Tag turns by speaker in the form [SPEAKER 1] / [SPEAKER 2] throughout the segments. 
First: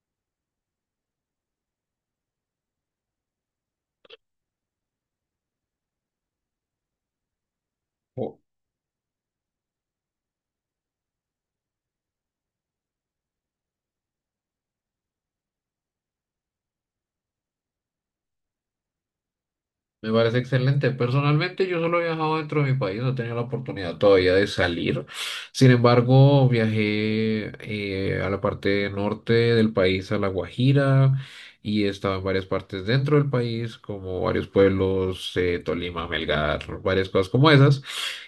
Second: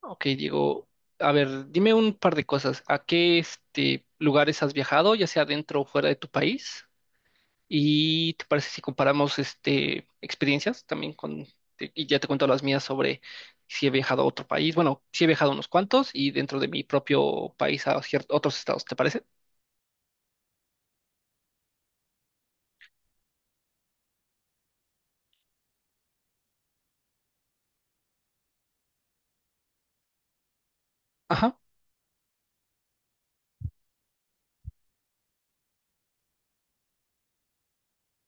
[SPEAKER 1] Ok, Diego, a ver, dime un par de cosas. ¿A qué lugares has viajado, ya sea dentro o fuera de tu país? ¿Y
[SPEAKER 2] Oh,
[SPEAKER 1] te parece si comparamos experiencias también con. Y ya te cuento las mías sobre si he viajado a otro país? Bueno, sí he viajado a unos cuantos y dentro de mi propio país a otros estados, ¿te parece?
[SPEAKER 2] me parece excelente. Personalmente, yo solo he viajado dentro de mi país, no he tenido la oportunidad todavía de salir. Sin embargo, viajé a la parte norte del país, a La Guajira,
[SPEAKER 1] Ajá.
[SPEAKER 2] y he estado en varias partes dentro del país, como varios pueblos, Tolima, Melgar, varias cosas como esas.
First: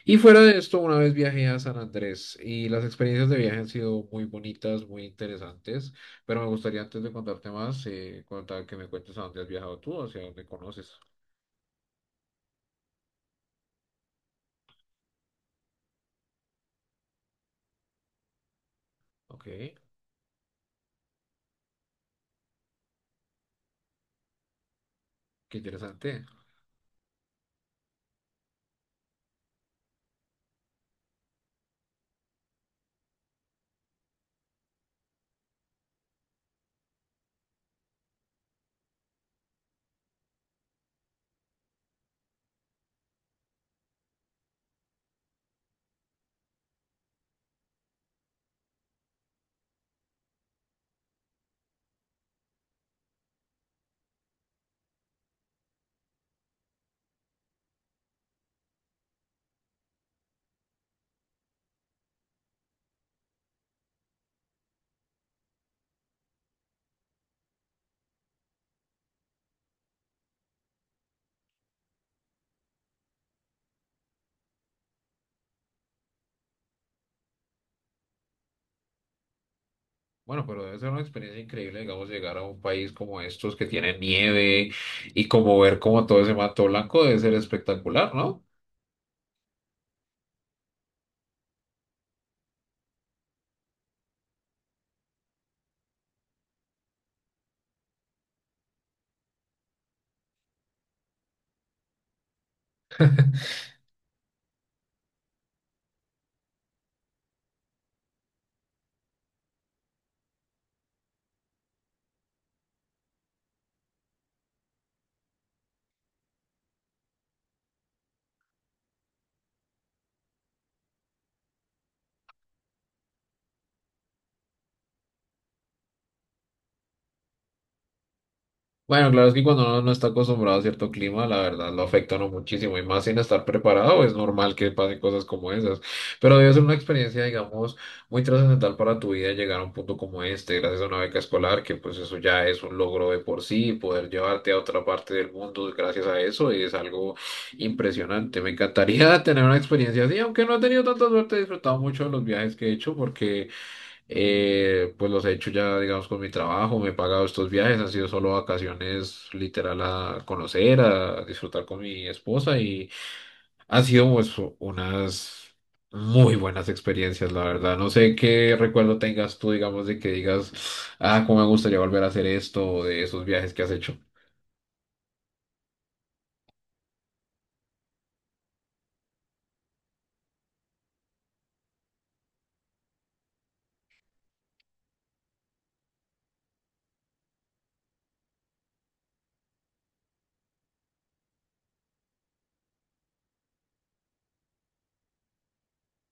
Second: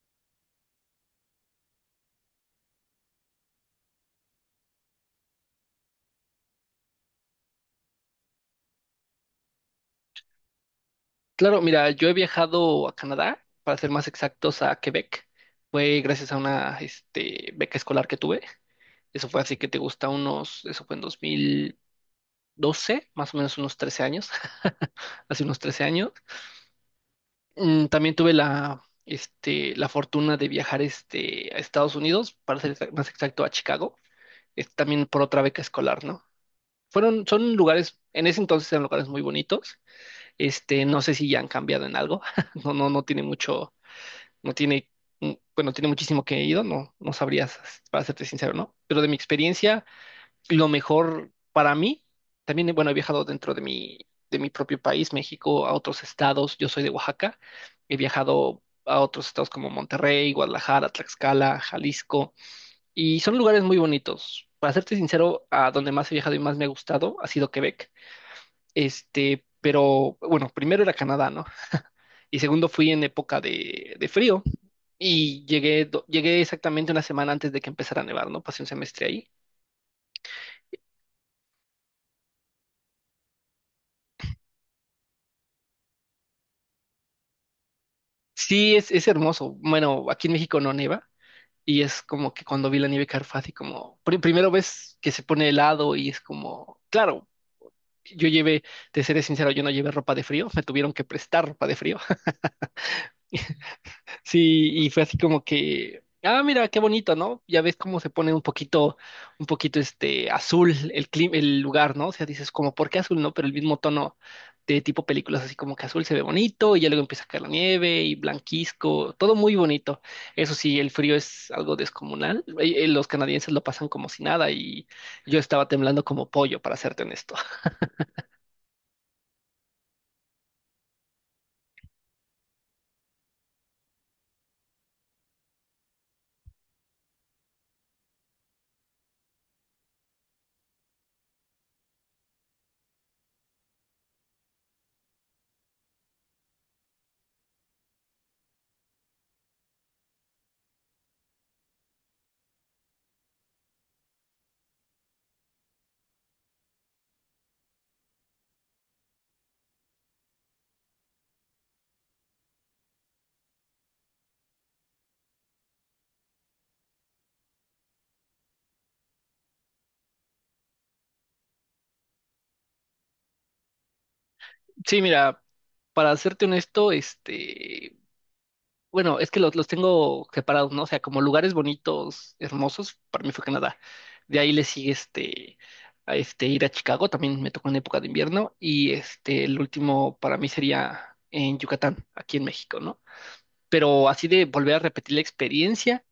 [SPEAKER 2] Y fuera de esto, una vez viajé a San Andrés y las experiencias de viaje han sido muy bonitas, muy interesantes. Pero me gustaría antes de contarte más, contar que me cuentes a dónde has viajado tú, hacia dónde conoces.
[SPEAKER 1] Claro, mira, yo he viajado a Canadá, para ser más exactos, a Quebec. Fue gracias a una beca escolar que tuve. Eso fue
[SPEAKER 2] Ok,
[SPEAKER 1] así que te gusta unos, eso fue en 2000 12, más o menos unos 13 años, hace
[SPEAKER 2] qué
[SPEAKER 1] unos 13 años.
[SPEAKER 2] interesante.
[SPEAKER 1] También tuve la fortuna de viajar a Estados Unidos, para ser más exacto a Chicago, también por otra beca escolar, ¿no? Fueron, son lugares, en ese entonces eran lugares muy bonitos. No sé si ya han cambiado en algo. No, no, no tiene mucho, no tiene, bueno, tiene muchísimo que he ido, no, no sabrías, para serte sincero, ¿no? Pero de mi experiencia, lo mejor para mí, también, bueno, he viajado dentro de de mi propio país, México, a otros estados. Yo soy de Oaxaca. He viajado a otros estados como Monterrey, Guadalajara, Tlaxcala, Jalisco. Y son lugares muy bonitos. Para serte sincero, a donde más he viajado y más me ha gustado ha sido Quebec. Pero bueno, primero era Canadá, ¿no? Y segundo fui en época de frío y llegué, llegué exactamente una semana antes de que empezara a nevar, ¿no? Pasé un semestre ahí.
[SPEAKER 2] Bueno, pero debe ser una experiencia increíble, digamos, llegar a un país como estos que tiene nieve y como ver como todo ese mato blanco debe ser espectacular, ¿no?
[SPEAKER 1] Sí, es hermoso. Bueno, aquí en México no neva y es como que cuando vi la nieve caer fue así como, primero ves que se pone helado y es como, claro, yo llevé, te seré sincero, yo no llevé ropa de frío, me tuvieron que prestar ropa de frío. Sí, y fue así como que, ah, mira, qué bonito, ¿no? Ya ves cómo se pone un poquito este azul el clima, el lugar, ¿no? O sea, dices como, ¿por qué azul, no? Pero el mismo tono de tipo películas, así como que azul se ve bonito, y ya luego empieza a caer la nieve y blanquisco, todo muy bonito. Eso sí, el frío es algo descomunal. Los canadienses lo pasan como si nada, y yo estaba temblando como pollo, para serte honesto.
[SPEAKER 2] Bueno, claro, es que cuando uno no está acostumbrado a cierto clima, la verdad lo afecta a uno muchísimo y más sin estar preparado, es normal que pasen cosas como esas. Pero debe ser una experiencia, digamos, muy trascendental para tu vida llegar a un punto como este, gracias a una beca escolar, que pues eso ya es un logro de por sí, poder llevarte a otra parte del mundo gracias a eso es algo impresionante. Me encantaría tener una experiencia así, aunque no he tenido tanta suerte, he disfrutado mucho de los viajes que he hecho porque... Pues los he hecho ya, digamos, con mi trabajo, me he pagado estos viajes, han sido solo vacaciones literal a conocer, a disfrutar con mi esposa y han sido pues unas muy buenas experiencias, la verdad. No sé qué recuerdo tengas tú, digamos, de que digas, ah, cómo me gustaría volver a hacer esto o de esos viajes que has hecho.
[SPEAKER 1] Sí, mira, para serte honesto. Bueno, es que los tengo separados, ¿no? O sea, como lugares bonitos, hermosos, para mí fue Canadá. De ahí le sigue a este ir a Chicago, también me tocó en época de invierno. Y el último para mí sería en Yucatán, aquí en México, ¿no? Pero así de volver a repetir la experiencia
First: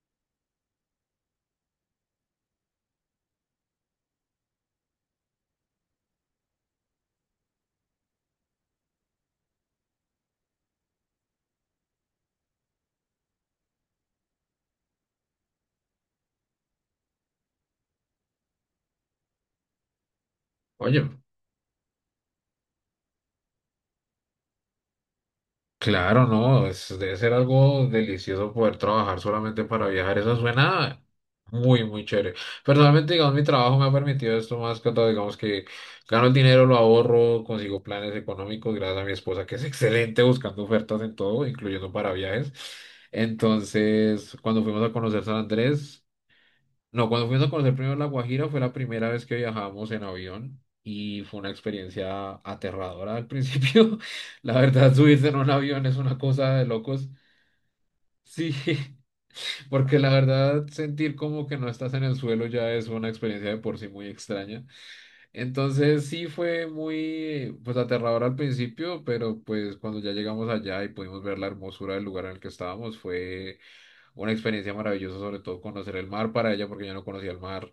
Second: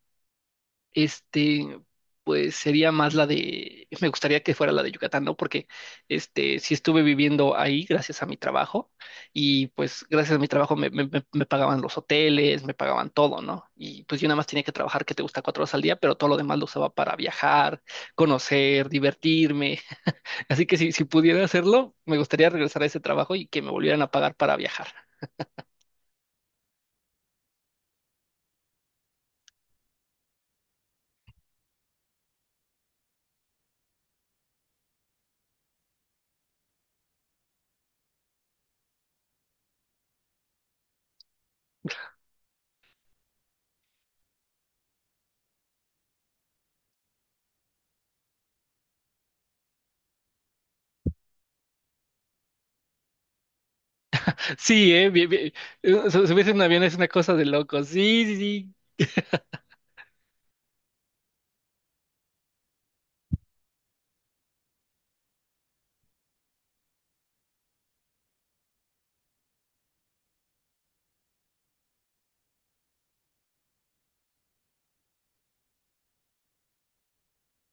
[SPEAKER 1] este, pues sería más la de, me gustaría que fuera la de Yucatán, ¿no? Porque, sí estuve viviendo ahí gracias a mi trabajo y pues gracias a mi trabajo me pagaban los hoteles, me pagaban todo, ¿no? Y pues yo nada más tenía que trabajar, que te gusta 4 horas al día, pero todo lo demás lo usaba para viajar, conocer, divertirme. Así que si, si
[SPEAKER 2] Oye.
[SPEAKER 1] pudiera hacerlo, me gustaría regresar a ese trabajo y que me volvieran a pagar para viajar.
[SPEAKER 2] Claro, no, debe ser algo delicioso poder trabajar solamente para viajar. Eso suena muy, muy chévere. Personalmente, digamos, mi trabajo me ha permitido esto más que todo. Digamos que gano el dinero, lo ahorro, consigo planes económicos gracias a mi esposa, que es excelente buscando ofertas en todo, incluyendo para viajes. Entonces, cuando fuimos a conocer San Andrés, no, cuando fuimos a conocer primero La Guajira fue la primera vez que viajamos en avión y fue una experiencia aterradora al principio. La
[SPEAKER 1] Sí,
[SPEAKER 2] verdad,
[SPEAKER 1] bien,
[SPEAKER 2] subirse en un
[SPEAKER 1] bien.
[SPEAKER 2] avión es una
[SPEAKER 1] Subirse
[SPEAKER 2] cosa
[SPEAKER 1] en un
[SPEAKER 2] de
[SPEAKER 1] avión es una
[SPEAKER 2] locos.
[SPEAKER 1] cosa de locos. Sí, sí,
[SPEAKER 2] Sí,
[SPEAKER 1] sí.
[SPEAKER 2] porque la verdad sentir como que no estás en el suelo ya es una experiencia de por sí muy extraña. Entonces sí fue muy pues aterrador al principio, pero pues cuando ya llegamos allá y pudimos ver la hermosura del lugar en el que estábamos fue una experiencia maravillosa, sobre todo conocer el mar para ella, porque yo no conocía el mar.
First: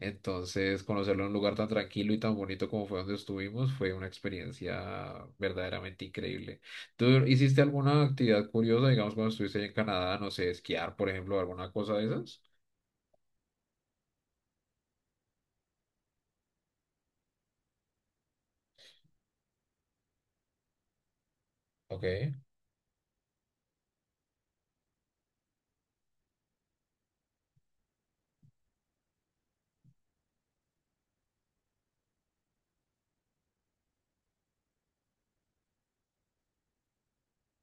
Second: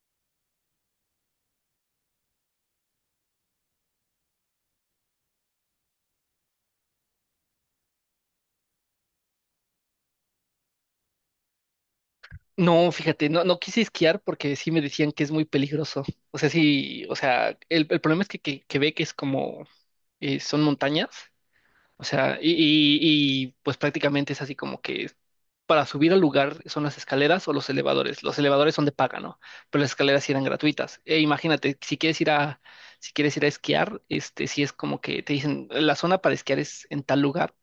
[SPEAKER 2] Entonces, conocerlo en un lugar tan tranquilo y tan bonito como fue donde estuvimos fue una experiencia verdaderamente increíble. ¿Tú hiciste alguna actividad curiosa, digamos, cuando estuviste ahí en Canadá, no sé, esquiar, por ejemplo, alguna cosa de esas?
[SPEAKER 1] No, fíjate, no, no quise esquiar porque sí me decían que es muy peligroso. O sea, sí, o sea, el problema es que ve que es como, son montañas, o
[SPEAKER 2] Ok.
[SPEAKER 1] sea, y pues prácticamente es así como que para subir al lugar son las escaleras o los elevadores. Los elevadores son de paga, ¿no? Pero las escaleras sí eran gratuitas. E imagínate, si quieres ir a esquiar, sí es como que te dicen, la zona para esquiar es en tal lugar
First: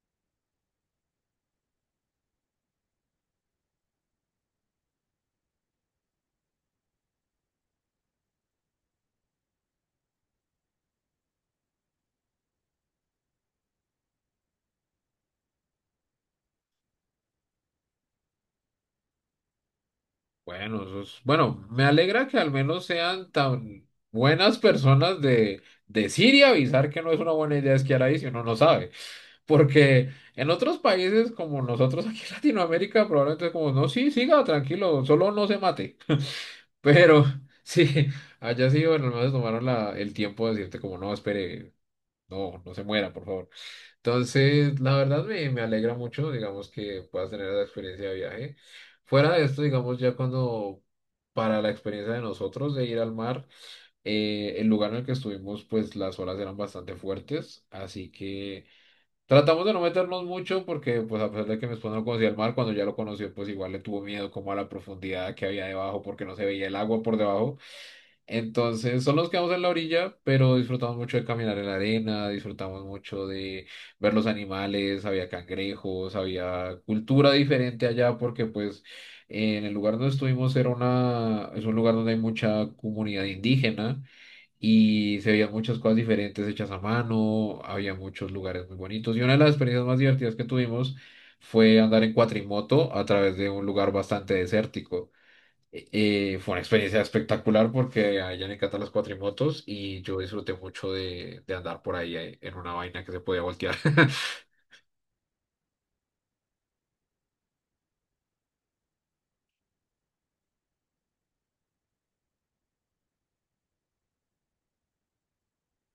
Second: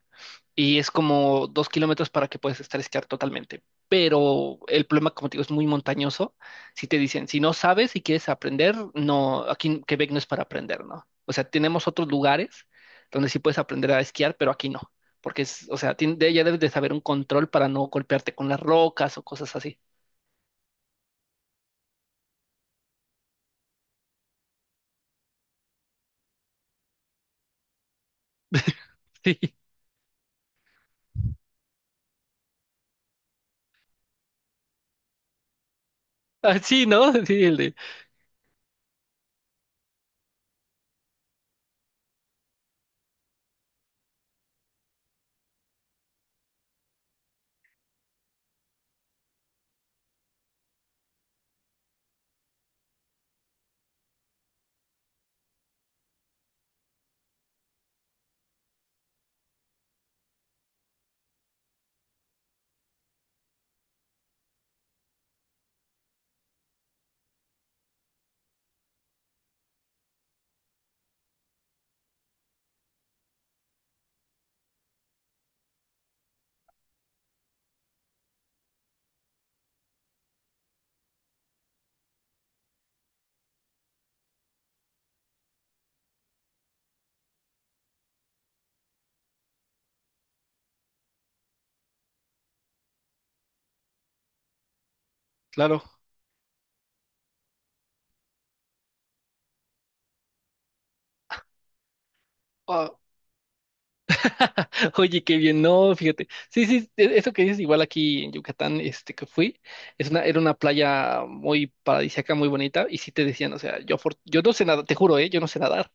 [SPEAKER 1] y es como 2 kilómetros para que puedas estar esquiar totalmente. Pero el problema, como te digo, es muy montañoso. Si te dicen, si no sabes y quieres aprender, no, aquí en Quebec no es para aprender, ¿no? O sea, tenemos otros lugares donde sí puedes aprender a esquiar, pero aquí no. Porque es, o sea, ya debes de saber un control para no golpearte con las rocas o cosas así.
[SPEAKER 2] Bueno, bueno, me alegra que al menos sean tan buenas personas de decir y avisar que no es una buena idea esquiar ahí si uno no sabe.
[SPEAKER 1] Sí,
[SPEAKER 2] Porque en otros países como nosotros aquí en Latinoamérica probablemente es como, no, sí, siga tranquilo, solo no se mate.
[SPEAKER 1] ah, sí, ¿no?
[SPEAKER 2] Pero
[SPEAKER 1] Sí, el de,
[SPEAKER 2] sí, allá sí, bueno, al menos tomaron el tiempo de decirte como, no, espere, no, no se muera, por favor. Entonces, la verdad me alegra mucho, digamos, que puedas tener esa experiencia de viaje. Fuera de esto, digamos, ya cuando para la experiencia de nosotros de ir al mar, el lugar en el que estuvimos, pues las olas eran bastante fuertes, así que... Tratamos de no meternos mucho porque, pues, a pesar de que mi esposa no conocía el mar, cuando ya lo conoció, pues igual le tuvo miedo como a la profundidad que había debajo porque no se veía el agua por debajo. Entonces, solo nos quedamos en la orilla, pero disfrutamos mucho de caminar en la arena, disfrutamos mucho de ver los animales, había cangrejos, había cultura diferente allá porque, pues, en el lugar donde estuvimos era es un lugar donde hay mucha comunidad indígena y se veían muchas cosas diferentes hechas a mano, había muchos lugares muy bonitos y una de las experiencias más divertidas que tuvimos fue andar en cuatrimoto a través de un lugar bastante desértico.
[SPEAKER 1] claro.
[SPEAKER 2] Eh, fue una experiencia espectacular porque a ella le encantan las cuatrimotos y yo disfruté mucho de andar por ahí en una
[SPEAKER 1] Ah,
[SPEAKER 2] vaina que se podía voltear.
[SPEAKER 1] oye, qué bien, no, fíjate. Sí, sí, eso que dices, igual aquí en Yucatán, este que fui, es una, era una playa muy paradisíaca, muy bonita, y sí te decían, o sea, yo, yo no sé nada, te juro, ¿eh? Yo no sé nadar,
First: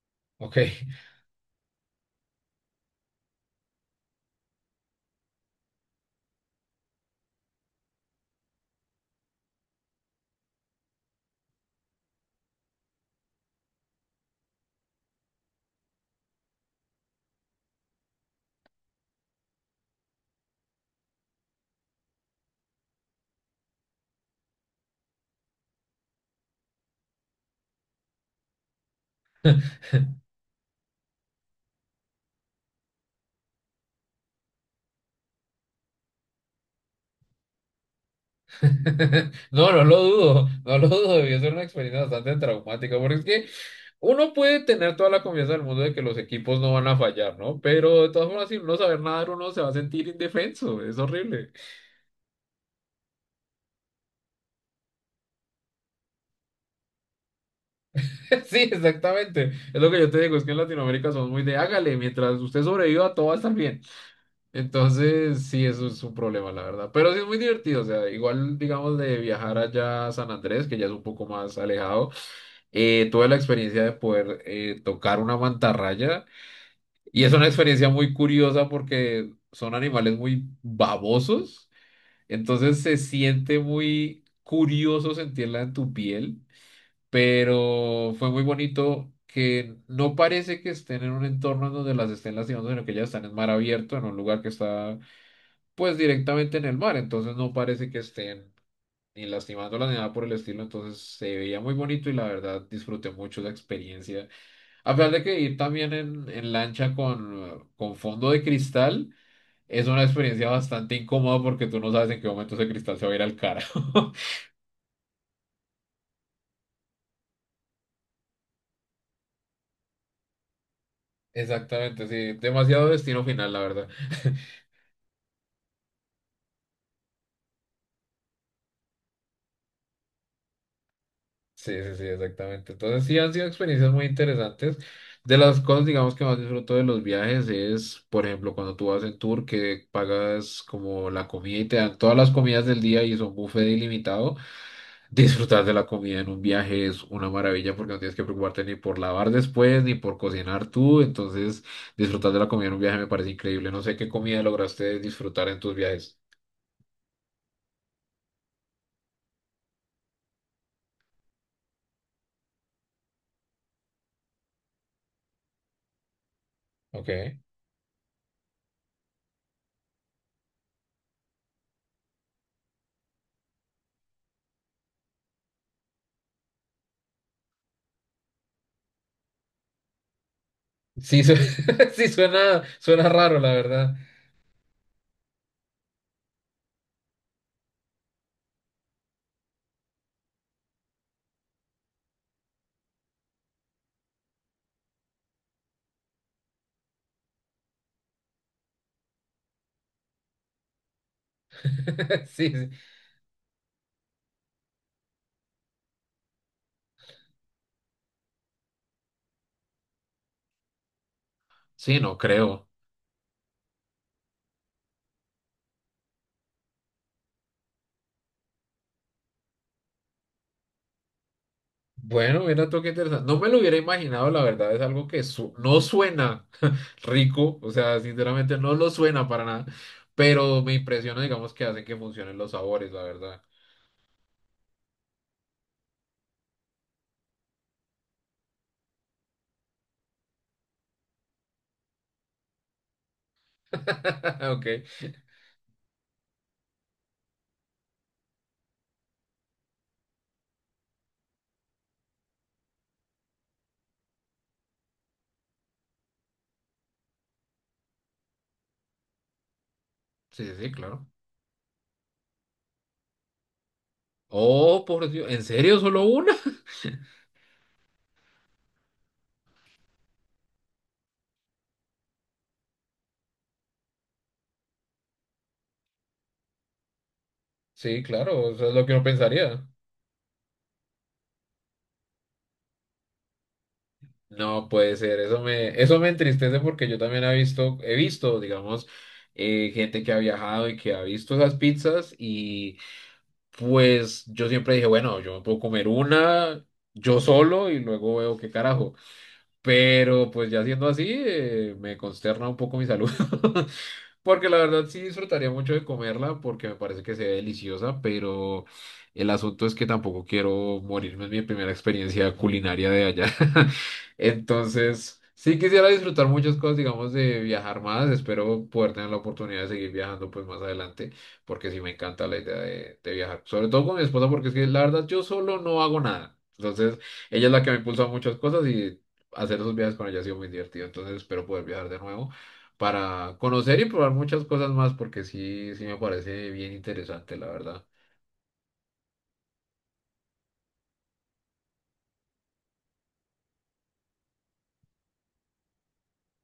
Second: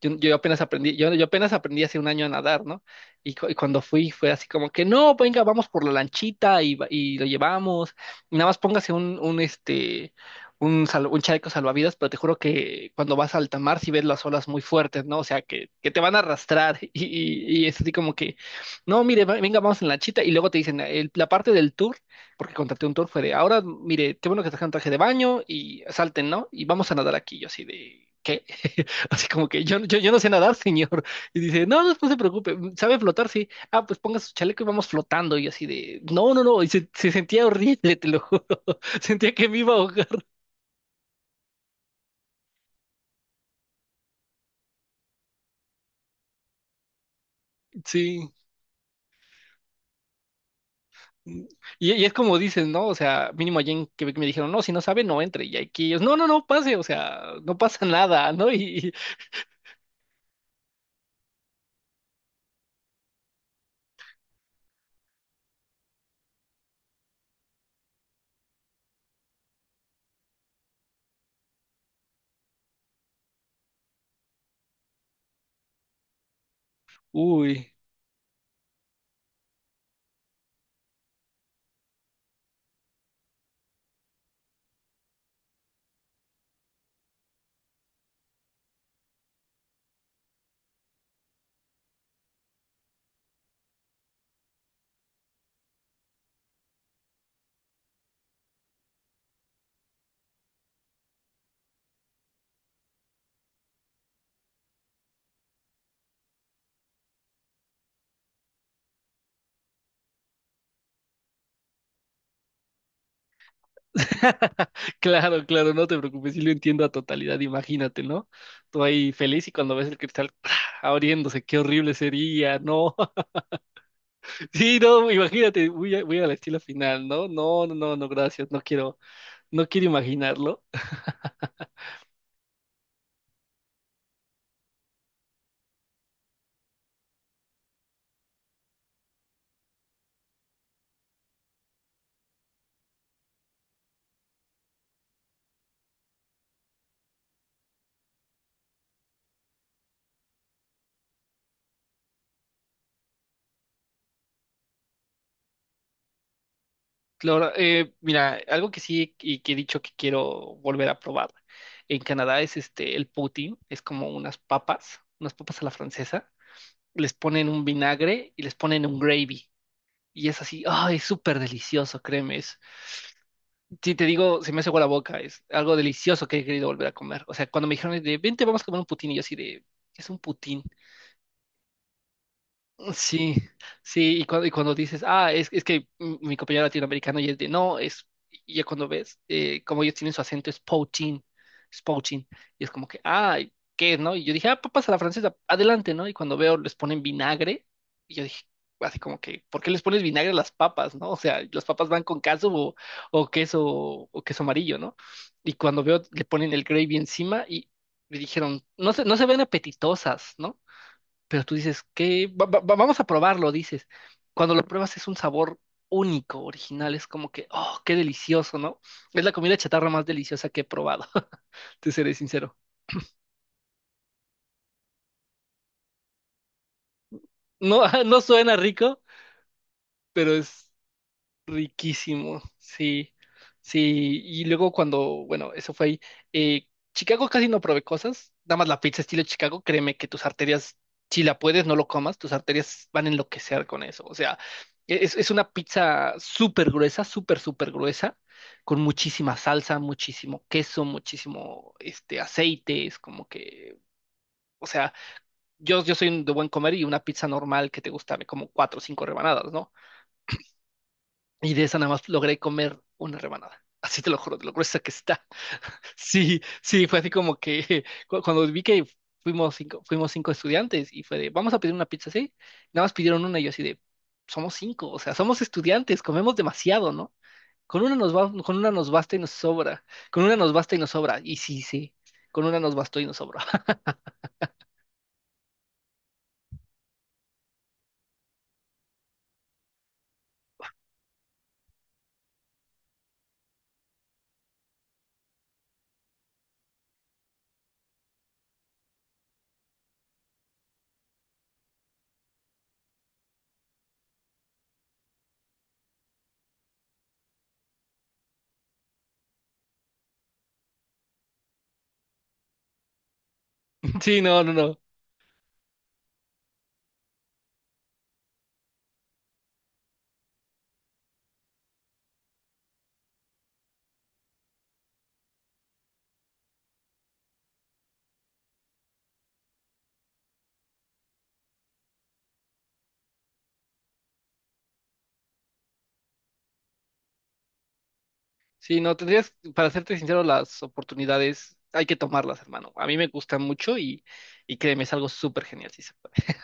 [SPEAKER 1] yo, yo
[SPEAKER 2] Ok.
[SPEAKER 1] apenas aprendí, yo, yo apenas aprendí hace un año a nadar, ¿no? Y, y cuando fui fue así como que, no, venga, vamos por la lanchita y lo llevamos, y nada más póngase un chaleco salvavidas, pero te juro que cuando vas a alta mar sí ves las olas muy fuertes, ¿no? O sea, que te van a arrastrar y es así como que, no, mire, venga, vamos en la lanchita y luego te dicen, "El- la parte del tour, porque contraté un tour, fue de, ahora, mire, qué bueno que trajeron traje de baño y salten, ¿no? Y vamos a nadar aquí, yo así de... ¿Qué? Así como que yo no sé nadar, señor. Y dice, no, no, no se preocupe, sabe flotar, sí. Ah, pues ponga su chaleco y vamos flotando. Y así de, no, no, no. Y se sentía horrible, te lo juro. Sentía que me
[SPEAKER 2] No,
[SPEAKER 1] iba a
[SPEAKER 2] no lo
[SPEAKER 1] ahogar.
[SPEAKER 2] dudo, no lo dudo, debió ser una experiencia bastante traumática, porque es que uno puede tener toda la confianza del mundo de que los equipos no van a fallar, ¿no? Pero de todas
[SPEAKER 1] Sí.
[SPEAKER 2] formas, sin no saber nadar, uno se va a sentir indefenso, es
[SPEAKER 1] Y,
[SPEAKER 2] horrible.
[SPEAKER 1] y es como dicen, ¿no? O sea, mínimo allí en Quebec me dijeron, no, si no sabe, no entre. Y aquí ellos, no, no, no, pase, o sea, no pasa nada, ¿no?
[SPEAKER 2] Sí, exactamente, es lo que yo te digo, es que en Latinoamérica somos muy de hágale, mientras usted sobreviva, todo va a estar bien. Entonces, sí, eso es un problema, la verdad. Pero sí es muy divertido, o sea, igual, digamos, de viajar allá a San Andrés, que ya es un poco más alejado, tuve la experiencia de poder tocar una mantarraya y es una
[SPEAKER 1] Uy.
[SPEAKER 2] experiencia muy curiosa porque son animales muy babosos, entonces se siente muy curioso sentirla en tu piel, pero fue muy bonito. Que no parece que estén en un entorno en donde las estén lastimando, sino que ellas están en mar abierto, en un lugar que está pues directamente en el mar, entonces no parece que estén ni lastimándola ni nada por el estilo, entonces se veía muy bonito y la verdad disfruté mucho la experiencia. A pesar de que ir también en, lancha con fondo de cristal es una experiencia bastante incómoda porque tú no sabes en qué momento ese cristal se va a ir al cara.
[SPEAKER 1] Claro, claro, no te preocupes, sí lo entiendo a totalidad, imagínate, ¿no? Tú ahí feliz y cuando ves el cristal, ¡ah!, abriéndose, qué horrible
[SPEAKER 2] Exactamente, sí,
[SPEAKER 1] sería,
[SPEAKER 2] demasiado
[SPEAKER 1] no.
[SPEAKER 2] destino final, la verdad.
[SPEAKER 1] Sí, no, imagínate, voy a la estilo final, ¿no? No, no, no, no, gracias, no quiero, no quiero imaginarlo.
[SPEAKER 2] Sí, sí, sí, exactamente. Entonces sí han sido experiencias muy interesantes. De las cosas, digamos, que más disfruto de los viajes es, por ejemplo, cuando tú vas en tour que pagas como la comida y te dan todas las comidas del día y son buffet ilimitado. Disfrutar de la comida en un viaje es una maravilla porque no tienes que preocuparte ni por lavar después ni por cocinar tú. Entonces, disfrutar de la comida en un viaje me parece increíble. No sé qué comida lograste disfrutar en tus viajes.
[SPEAKER 1] Claro, mira, algo que sí y que he dicho que quiero volver a probar en Canadá es el poutine, es como unas papas a la francesa, les
[SPEAKER 2] Ok.
[SPEAKER 1] ponen un vinagre y les ponen un gravy. Y es así, ay, es súper delicioso, créeme. Es, si te digo, se me hace agua la boca, es algo delicioso que he querido volver a comer. O sea, cuando me dijeron de, vente, vamos a comer un poutine, y yo así de, ¿qué es un poutine?
[SPEAKER 2] Sí, sí suena, suena
[SPEAKER 1] Sí,
[SPEAKER 2] raro, la verdad.
[SPEAKER 1] sí, y cuando dices, ah, es que mi compañero latinoamericano y es de, no, es, y ya cuando ves, como ellos tienen su acento, es poaching, y es como que, ah, ¿qué es, no? Y yo dije, ah, papas a la francesa, adelante, ¿no? Y cuando veo, les ponen vinagre, y yo dije, así como que, ¿por qué les pones vinagre a las papas, no? O sea, las papas van con queso
[SPEAKER 2] Sí, sí.
[SPEAKER 1] o queso, o queso amarillo, ¿no? Y cuando veo, le ponen el gravy encima y me dijeron, no se, no se ven apetitosas, ¿no? Pero tú dices,
[SPEAKER 2] Sí, no
[SPEAKER 1] ¿qué?
[SPEAKER 2] creo.
[SPEAKER 1] Vamos a probarlo, dices. Cuando lo pruebas es un sabor único, original, es como que, oh, qué delicioso, ¿no? Es la comida chatarra más deliciosa que he probado, te seré
[SPEAKER 2] Bueno,
[SPEAKER 1] sincero.
[SPEAKER 2] mira tú qué interesante. No me lo hubiera imaginado, la verdad, es algo que no suena rico, o
[SPEAKER 1] No,
[SPEAKER 2] sea,
[SPEAKER 1] no suena
[SPEAKER 2] sinceramente no lo
[SPEAKER 1] rico,
[SPEAKER 2] suena para nada,
[SPEAKER 1] pero
[SPEAKER 2] pero
[SPEAKER 1] es
[SPEAKER 2] me impresiona, digamos, que hacen que funcionen
[SPEAKER 1] riquísimo,
[SPEAKER 2] los sabores, la
[SPEAKER 1] sí,
[SPEAKER 2] verdad.
[SPEAKER 1] sí. Y luego cuando, bueno, eso fue ahí. eh, Chicago casi no probé cosas, nada más la pizza estilo Chicago, créeme que tus arterias, si la puedes, no lo comas, tus arterias van a enloquecer con eso. O sea,
[SPEAKER 2] Ok,
[SPEAKER 1] es una pizza súper gruesa, súper, súper gruesa, con muchísima salsa, muchísimo queso, muchísimo aceite, es como que, o sea, yo soy de buen comer y una pizza normal que te gusta, me como cuatro o cinco rebanadas, ¿no?
[SPEAKER 2] sí, sí, sí, claro.
[SPEAKER 1] Y de esa nada más logré comer una rebanada. Así te lo juro, de lo gruesa
[SPEAKER 2] Oh,
[SPEAKER 1] que
[SPEAKER 2] por
[SPEAKER 1] está.
[SPEAKER 2] Dios, ¿en serio solo una?
[SPEAKER 1] Sí, sí, fue así como que cuando vi que fuimos cinco estudiantes y fue de, vamos a pedir una pizza, ¿sí? Nada más pidieron una y yo así de, somos cinco, o sea, somos estudiantes, comemos demasiado, ¿no? Con una
[SPEAKER 2] Sí,
[SPEAKER 1] nos va,
[SPEAKER 2] claro,
[SPEAKER 1] con
[SPEAKER 2] eso
[SPEAKER 1] una
[SPEAKER 2] es lo
[SPEAKER 1] nos
[SPEAKER 2] que uno
[SPEAKER 1] basta y nos
[SPEAKER 2] pensaría.
[SPEAKER 1] sobra. Con una nos basta y nos sobra. Y sí, sí, con una nos bastó y nos sobra.
[SPEAKER 2] No puede ser, eso me, entristece porque yo también he visto, digamos, gente que ha viajado y que ha visto esas pizzas. Pues yo siempre dije, bueno, yo me puedo comer una yo solo y luego veo qué carajo. Pero pues ya siendo así, me consterna un poco mi salud. Porque la verdad sí disfrutaría mucho de comerla porque me parece que se ve deliciosa, pero el asunto es que tampoco quiero morirme en mi primera experiencia culinaria de allá.
[SPEAKER 1] Sí, no, no, no.
[SPEAKER 2] Entonces, sí quisiera disfrutar muchas cosas, digamos, de viajar más. Espero poder tener la oportunidad de seguir viajando pues más adelante, porque sí me encanta la idea de viajar. Sobre todo con mi esposa, porque es que la verdad yo solo no hago nada. Entonces, ella es la que me impulsa a muchas cosas y hacer esos viajes con ella ha sido muy divertido. Entonces, espero poder viajar de nuevo para conocer y probar muchas cosas más, porque sí, sí me parece bien interesante, la verdad.
[SPEAKER 1] Sí, no, tendrías, para serte sincero, las oportunidades hay que tomarlas, hermano. A mí me gusta mucho y créeme, es algo súper genial, si se puede.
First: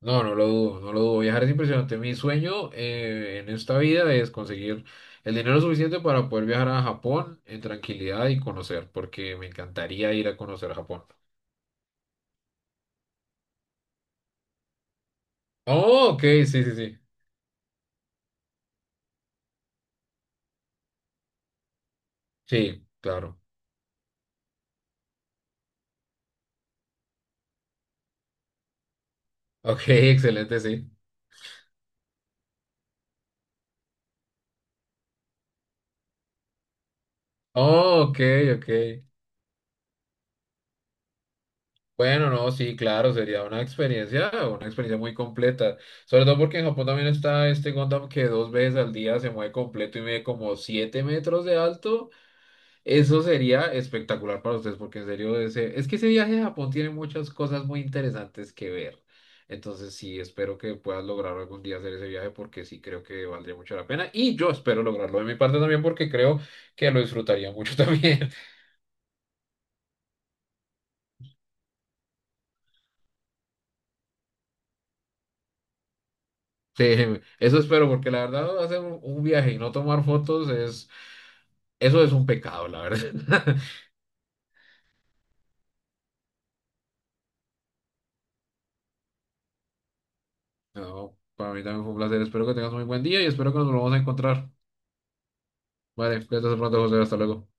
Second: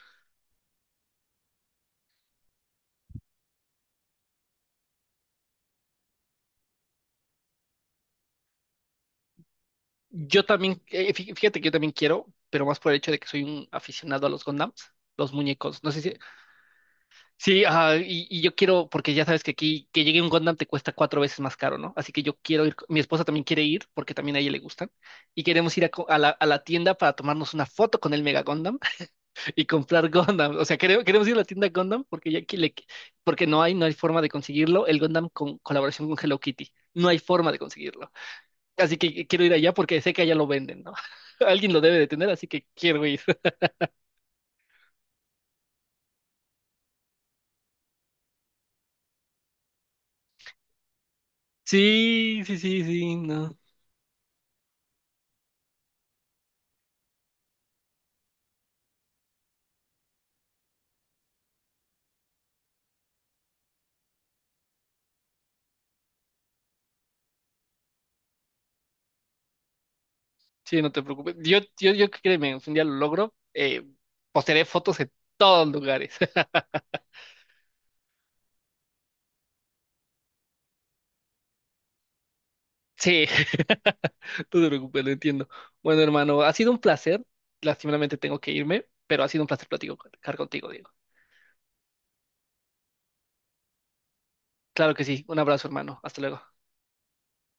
[SPEAKER 2] No, no lo dudo, no lo dudo. Viajar es impresionante. Mi sueño en esta vida es conseguir el dinero suficiente para poder viajar a Japón en tranquilidad y conocer, porque me encantaría ir a
[SPEAKER 1] Yo
[SPEAKER 2] conocer
[SPEAKER 1] también,
[SPEAKER 2] Japón.
[SPEAKER 1] fíjate que yo también quiero, pero más por el hecho de que soy un aficionado a los Gondams, los muñecos. No sé
[SPEAKER 2] Oh,
[SPEAKER 1] si,
[SPEAKER 2] ok, sí, sí, sí.
[SPEAKER 1] sí, ajá, y yo quiero, porque ya sabes que aquí, que llegue un Gundam te cuesta cuatro veces más caro, ¿no? Así que yo quiero ir,
[SPEAKER 2] Sí,
[SPEAKER 1] mi esposa
[SPEAKER 2] claro.
[SPEAKER 1] también quiere ir, porque también a ella le gustan, y queremos ir a la tienda para tomarnos una foto con el Mega Gundam, y
[SPEAKER 2] Ok,
[SPEAKER 1] comprar Gundam.
[SPEAKER 2] excelente,
[SPEAKER 1] O sea,
[SPEAKER 2] sí.
[SPEAKER 1] queremos ir a la tienda Gundam porque ya que le- porque no hay, no hay forma de conseguirlo. El Gundam con colaboración con Hello Kitty. No hay forma de
[SPEAKER 2] Oh,
[SPEAKER 1] conseguirlo.
[SPEAKER 2] ok, ok.
[SPEAKER 1] Así que quiero ir allá porque sé que allá lo venden, ¿no? Alguien lo debe de
[SPEAKER 2] Bueno,
[SPEAKER 1] tener, así
[SPEAKER 2] no,
[SPEAKER 1] que
[SPEAKER 2] sí,
[SPEAKER 1] quiero
[SPEAKER 2] claro,
[SPEAKER 1] ir.
[SPEAKER 2] sería una experiencia muy completa. Sobre todo porque en Japón también está este Gundam que dos veces al día se mueve completo y mide como 7 metros de alto.
[SPEAKER 1] Sí, sí, sí, sí,
[SPEAKER 2] Eso
[SPEAKER 1] no.
[SPEAKER 2] sería espectacular para ustedes, porque en serio, ese, es que ese viaje a Japón tiene muchas cosas muy interesantes que ver. Entonces, sí, espero que puedas lograr algún día hacer ese viaje, porque sí creo que valdría mucho la pena. Y yo espero lograrlo de mi parte también, porque creo que lo disfrutaría mucho también.
[SPEAKER 1] Sí, no te preocupes. Yo créeme, si un día lo logro. Postearé fotos en todos lugares.
[SPEAKER 2] Sí, eso espero, porque la verdad hacer un viaje y no tomar fotos es, eso es un pecado, la
[SPEAKER 1] Sí,
[SPEAKER 2] verdad.
[SPEAKER 1] no te preocupes, lo entiendo. Bueno, hermano, ha sido un placer. Lastimeramente tengo que irme, pero ha sido un placer platicar contigo, Diego.
[SPEAKER 2] No, para mí también fue un placer. Espero que tengas un muy buen día y espero que nos volvamos a encontrar.
[SPEAKER 1] Claro que sí. Un abrazo, hermano. Hasta
[SPEAKER 2] Vale,
[SPEAKER 1] luego.
[SPEAKER 2] cuídate hasta pronto, José. Hasta luego.